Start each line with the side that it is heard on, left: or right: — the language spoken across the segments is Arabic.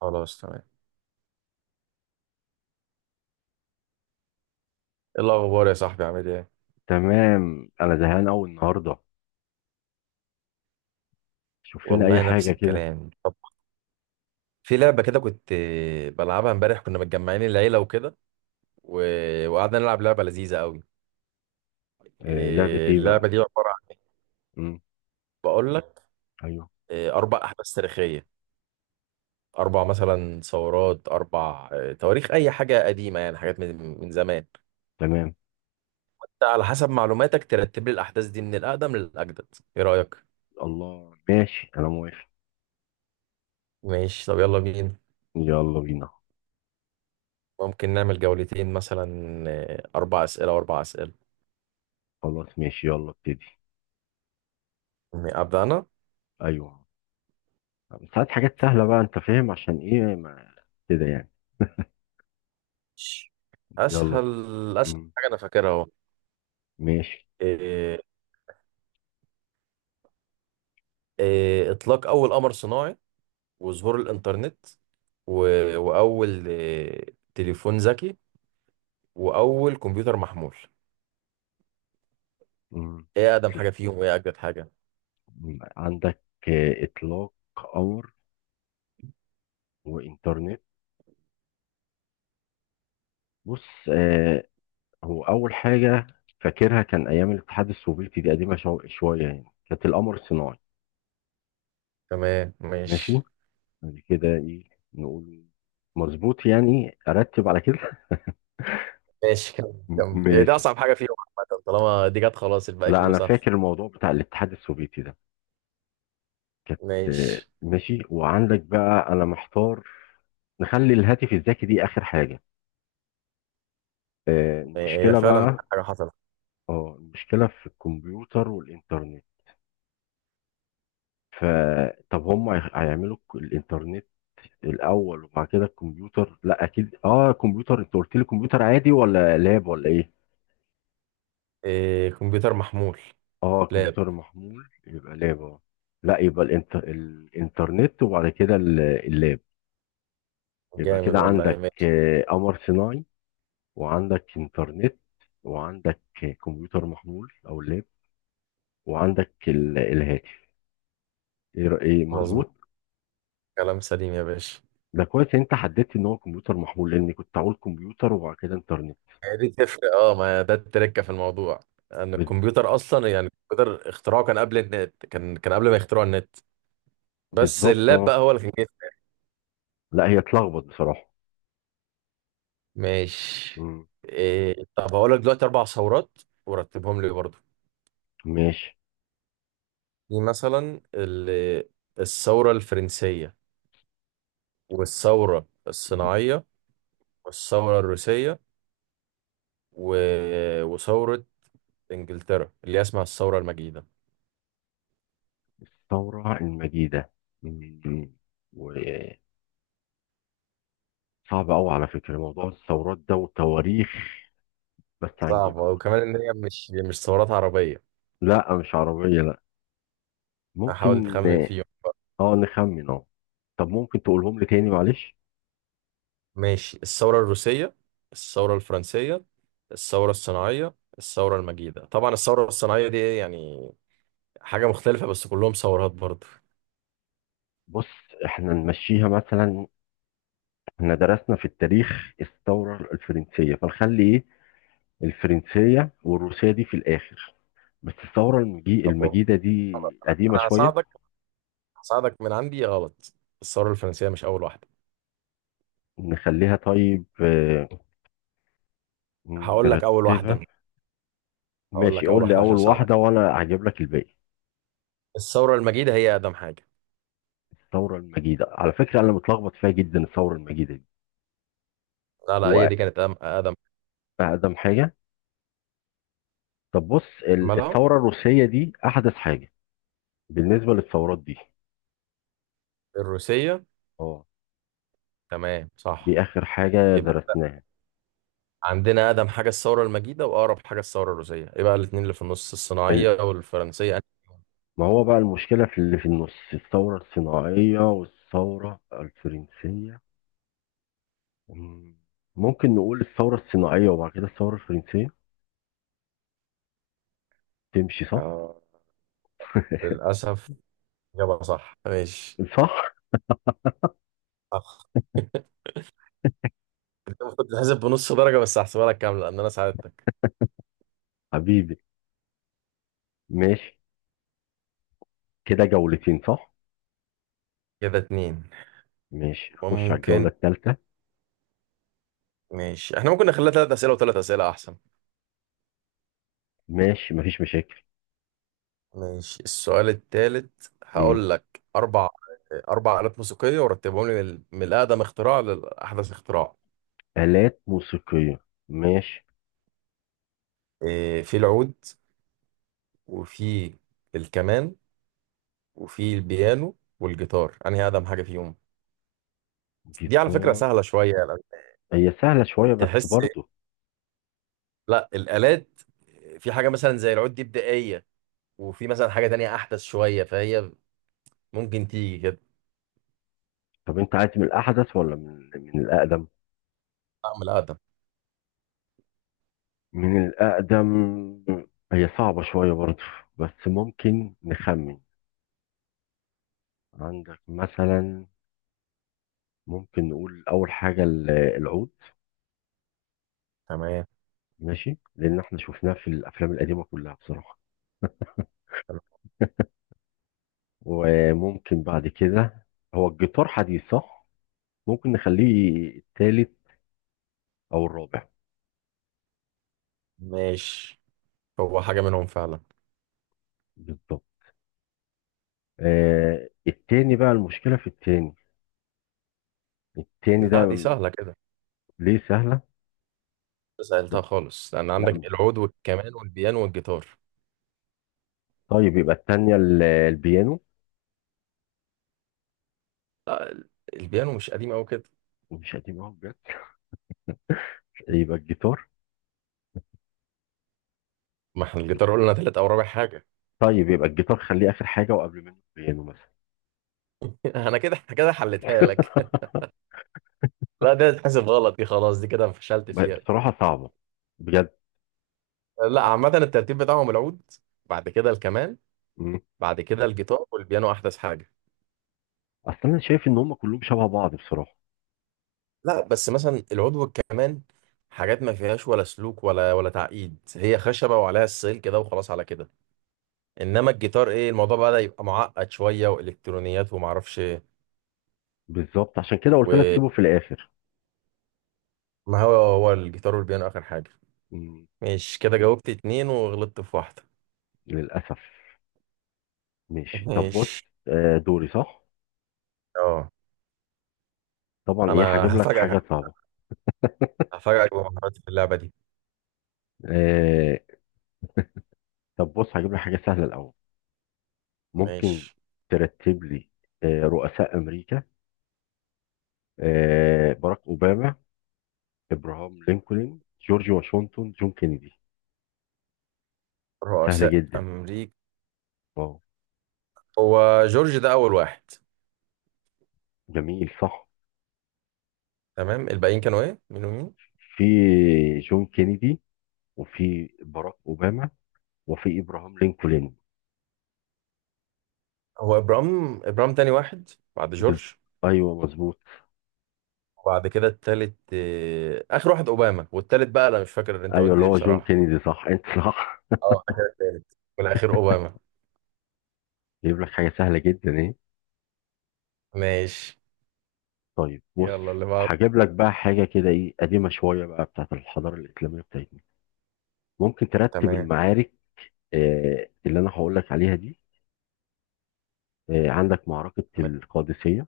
right: خلاص، تمام. ايه الاخبار يا صاحبي؟ عامل ايه؟
left: تمام، انا زهقان قوي النهارده. شوف لنا اي
right: والله نفس
left: حاجه كده.
right: الكلام. طب في لعبة كده كنت بلعبها امبارح، كنا متجمعين العيلة وكده و... وقعدنا نلعب لعبة لذيذة قوي.
left: آه، لعبه ايه بقى؟
right: اللعبة دي عبارة عن،
left: امم.
right: بقول لك،
left: ايوه.
right: 4 أحداث تاريخية، 4 مثلا ثورات، أربع تواريخ، أي حاجة قديمة، يعني حاجات من زمان.
left: تمام.
right: أنت على حسب معلوماتك ترتب لي الأحداث دي من الأقدم للأجدد. إيه رأيك؟
left: الله، ماشي، انا موافق.
right: ماشي، طب يلا بينا.
left: يلا بينا.
right: ممكن نعمل جولتين مثلا، 4 أسئلة و4 أسئلة.
left: خلاص ماشي، يلا ابتدي.
right: أبدأ أنا.
left: ايوه. ساعات حاجات سهله بقى، انت فاهم عشان ايه؟ ما كده يعني. يلا.
right: اسهل
left: امم.
right: حاجه انا فاكرها اهو.
left: ماشي.
right: إيه إيه اطلاق اول قمر صناعي، وظهور الانترنت، و... واول تليفون ذكي، واول كمبيوتر محمول.
left: امم
right: ايه اقدم حاجه فيهم وايه اجدد حاجه؟
left: عندك اطلاق قمر وانترنت. بص. هو اول حاجه فاكرها كان ايام الاتحاد السوفيتي، دي قديمه شويه يعني، كانت القمر الصناعي.
right: تمام
left: ماشي.
right: ماشي.
left: بعد كده ايه نقول؟ مظبوط يعني، ارتب على كده.
right: ماشي، كمل كمل، هي دي
left: ماشي.
right: اصعب حاجه فيهم. عامه طالما دي جت، خلاص الباقي
left: لا،
right: كله
left: انا
right: سهل.
left: فاكر الموضوع بتاع الاتحاد السوفيتي ده. كانت. آه،
right: ماشي.
left: ماشي. وعندك بقى، انا محتار. نخلي الهاتف الذكي دي اخر حاجه. آه،
right: هي
left: المشكله
right: فعلا أحلى
left: بقى.
right: حاجه حصلت.
left: اه، المشكله في الكمبيوتر والانترنت. فطب هم هيعملوا الانترنت الاول، وبعد كده الكمبيوتر. لا، اكيد. اه، كمبيوتر. انت قلت لي كمبيوتر عادي ولا لاب ولا ايه؟
right: إيه، كمبيوتر محمول.
left: اه،
right: لاب.
left: كمبيوتر محمول، يبقى لاب. اه. لا، يبقى الانترنت وبعد كده اللاب. يبقى
right: جامد
left: كده
right: والله،
left: عندك
right: ماشي.
left: قمر صناعي، وعندك انترنت، وعندك كمبيوتر محمول او لاب، وعندك الهاتف. ايه إيه،
right: مظبوط.
left: مظبوط.
right: كلام سليم يا باشا.
left: ده كويس إن انت حددت ان هو كمبيوتر محمول، لان كنت هقول كمبيوتر وبعد كده انترنت.
right: هي دي تفرق، اه، ما ده التركه في الموضوع، ان
left: بال-
right: الكمبيوتر اصلا، يعني الكمبيوتر اختراعه كان قبل النت، كان قبل ما يخترعوا النت. بس
left: بالظبط،
right: اللاب بقى
left: اه.
right: هو اللي كان جاي.
left: لا، هي اتلخبط بصراحة.
right: ماشي.
left: مم.
right: طب هقول لك دلوقتي 4 ثورات ورتبهم لي برضه.
left: ماشي.
right: دي مثلا الثوره الفرنسيه، والثوره
left: مم.
right: الصناعيه، والثوره الروسيه، و... وثوره انجلترا اللي هي اسمها الثوره المجيده.
left: الثورة المجيدة. مم. صعب قوي على فكرة، موضوع الثورات ده وتواريخ، بس
right: صعبه،
left: هنجيبها برضه.
right: وكمان ان هي مش ثورات عربيه.
left: لا، مش عربية، لا.
right: هحاول
left: ممكن.
right: تخمن فيهم.
left: اه، نخمن، اه. طب ممكن تقولهم لي تاني؟ معلش.
right: ماشي، الثورة الروسية، الثورة الفرنسية، الثورة الصناعية، الثورة المجيدة. طبعا الثورة الصناعية دي إيه يعني، حاجة مختلفة، بس كلهم ثورات برضه.
left: بص، احنا نمشيها مثلا. احنا درسنا في التاريخ الثورة الفرنسية، فنخلي ايه، الفرنسية والروسية دي في الآخر. بس الثورة
right: طب هو-
left: المجيدة دي قديمة
right: أنا
left: شوية.
right: هساعدك، هساعدك من عندي. غلط، الثورة الفرنسية مش أول واحدة.
left: نخليها طيب، آه.
right: هقول لك أول
left: نرتبها.
right: واحدة أنا، هقول
left: ماشي،
right: لك أول
left: قول لي
right: واحدة عشان
left: أول
right: أساعدك.
left: واحدة وأنا هجيب لك الباقي.
right: الثورة المجيدة هي أقدم حاجة.
left: الثوره المجيده، على فكره انا متلخبط فيها جدا الثوره المجيده دي.
right: لا هي
left: هو
right: دي كانت أقدم.
left: اقدم حاجه. طب بص،
right: مالها؟
left: الثوره الروسيه دي احدث حاجه بالنسبه للثورات دي.
right: الروسية،
left: اه.
right: تمام صح.
left: دي اخر حاجه
right: يبقى
left: درسناها.
right: عندنا أقدم حاجة الثورة المجيدة، وأقرب حاجة الثورة الروسية، يبقى الاتنين اللي في النص
left: ال-
right: الصناعية والفرنسية.
left: ما هو بقى، المشكله في اللي في النص، الثوره الصناعيه والثوره الفرنسيه. مم. ممكن نقول الثوره الصناعيه وبعد كده الثوره الفرنسيه. تمشي صح؟
right: آه. للأسف. إجابة صح، ماشي.
left: صح.
right: أخ. أنت المفروض تتحسب بنص درجة، بس هحسبها لك كاملة لأن أنا ساعدتك.
left: حبيبي. ماشي. كده جولتين صح؟
right: كده 2.
left: ماشي، خش على الجوله
right: ممكن،
left: الثالثه.
right: ماشي، احنا ممكن نخليها 3 أسئلة و3 أسئلة أحسن.
left: ماشي، مفيش مشاكل.
right: ماشي. السؤال التالت
left: مم.
right: هقول لك 4، 4 آلات موسيقية ورتبهم لي من الأقدم اختراع لأحدث اختراع.
left: آلات موسيقية، ماشي.
right: في العود، وفي الكمان، وفي البيانو والجيتار. أنهي أقدم حاجة فيهم؟ دي على فكرة
left: جيتار.
right: سهلة شوية يعني،
left: هي سهلة شوية بس
right: تحس.
left: برضه.
right: لا، الآلات، في حاجة مثلا زي العود دي بدائية، وفي مثلا حاجة تانية أحدث شوية، فهي ممكن تيجي كده.
left: طب انت عايز من الأحدث ولا من الأقدم؟
right: أعمل أقدم.
left: من الأقدم. هي صعبة شوية برضه، بس ممكن نخمن. عندك مثلا، ممكن نقول أول حاجة العود.
right: تمام
left: ماشي، لأن احنا شفناه في الأفلام القديمة كلها بصراحة.
right: تمام
left: وممكن بعد كده، هو الجيتار حديث صح؟ ممكن نخليه التالت أو الرابع.
right: ماشي. هو حاجة منهم فعلا.
left: بالظبط. آه، التاني بقى المشكلة في التاني. التاني ده
right: لا، دي سهلة كده،
left: ليه سهلة؟ لا،
right: سألتها خالص، لأن
left: لا،
right: عندك
left: مش.
right: العود والكمان والبيانو والجيتار.
left: طيب يبقى التانية البيانو.
right: لا، البيانو مش قديم أوي كده.
left: ومش قديم اهو بجد. يبقى الجيتار.
right: ما احنا الجيتار قلنا تالت أو رابع حاجة.
left: طيب يبقى الجيتار خليه آخر حاجة، وقبل منه البيانو مثلا.
right: أنا كده كده حلتها لك. لا دي هتتحسب غلط، دي خلاص دي كده فشلت فيها.
left: بصراحة صعبة، بجد.
right: لا عامة الترتيب بتاعهم العود، بعد كده الكمان،
left: مم.
right: بعد كده الجيتار والبيانو أحدث حاجة.
left: أصل أنا شايف إن هم كلهم شبه بعض بصراحة.
right: لا بس مثلا العضو كمان، حاجات ما فيهاش ولا سلوك ولا تعقيد، هي خشبة وعليها السلك كده وخلاص على كده. انما الجيتار، ايه، الموضوع بدأ يبقى معقد شوية، والكترونيات وما اعرفش ايه.
left: بالظبط، عشان كده قلت لك
right: وما
left: سيبه في الآخر.
right: هو الجيتار والبيانو اخر حاجة.
left: مم.
right: مش كده؟ جاوبت 2 وغلطت في واحدة.
left: للأسف. ماشي، طب بص.
right: مش،
left: آه، دوري صح؟
right: اه
left: طبعا، إيه،
right: انا
left: هجيب لك
right: هفاجئك،
left: حاجة صعبة.
right: هفاجئك بمهاراتي في اللعبة دي.
left: آه. طب بص، هجيب لك حاجة سهلة الأول. ممكن
right: ماشي.
left: ترتب لي رؤساء امريكا. آه، باراك اوباما، ابراهام لينكولن، جورج واشنطن، جون كينيدي. سهله
right: رؤساء
left: جدا،
right: امريكا.
left: اه.
right: هو جورج ده اول واحد.
left: جميل، صح.
right: تمام، الباقيين كانوا ايه، مين ومين؟
left: في جون كينيدي، وفي باراك اوباما، وفي ابراهام لينكولن.
right: هو ابرام تاني واحد بعد
left: بز...
right: جورج.
left: ايوه، مظبوط.
right: وبعد كده التالت، آه، اخر واحد اوباما، والتالت بقى انا مش فاكر اللي انت
left: ايوه،
right: قلت
left: اللي
right: ايه
left: هو جون
right: بصراحه.
left: كينيدي صح. انت صح.
right: اه، ده كده التالت والاخير اوباما.
left: جايب لك حاجه سهله جدا، ايه.
right: ماشي.
left: طيب بص.
right: يلا اللي بعده.
left: هجيب لك بقى حاجه كده، ايه، قديمه شويه بقى، بتاعت الحضاره الاسلاميه بتاعتنا. ممكن ترتب
right: تمام.
left: المعارك. آه، اللي انا هقول لك عليها دي. آه، عندك معركه القادسيه،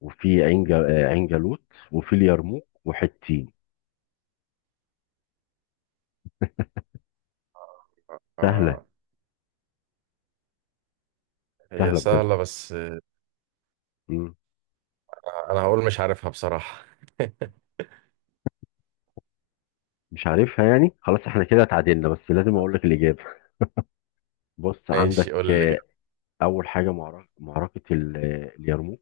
left: وفي عين جا- آه، عين جالوت، وفي اليرموك وحطين. سهله.
right: آه، هي
left: سهله بجد.
right: سهله، بس آه،
left: مم.
right: انا هقول مش عارفها بصراحه.
left: مش عارفها يعني. خلاص، احنا كده اتعادلنا، بس لازم اقول لك الاجابه. بص،
right: ماشي، قول
left: عندك،
right: اللي جاي.
left: آه. اول حاجه معركه اليرموك.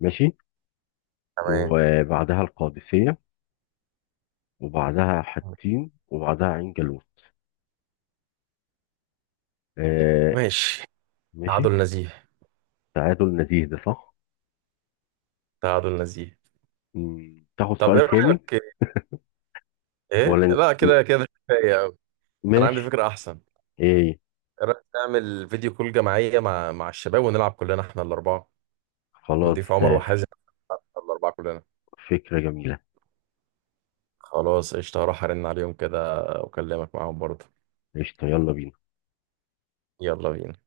left: ماشي.
right: تمام.
left: وبعدها القادسيه، وبعدها حطين، وبعدها عين جالوت. آه.
right: ماشي.
left: ماشي.
right: تعادل نزيه.
left: تعادل نزيه، ده صح.
right: تعادل نزيه.
left: مم. تاخد
right: طب
left: سؤال
right: ايه
left: تاني؟
right: رايك؟ ايه،
left: ولا
right: لا
left: ن-
right: كده كده كفايه قوي. انا عندي
left: ماشي.
right: فكره احسن.
left: ايه،
right: ايه رايك نعمل فيديو كول جماعيه مع الشباب، ونلعب كلنا احنا الاربعه؟
left: خلاص.
right: نضيف عمر
left: آه،
right: وحازم، احنا الاربعه كلنا.
left: فكرة جميلة.
right: خلاص قشطة، هروح ارن عليهم كده واكلمك معاهم برضه.
left: قشطة، يلا بينا.
right: يلا بينا.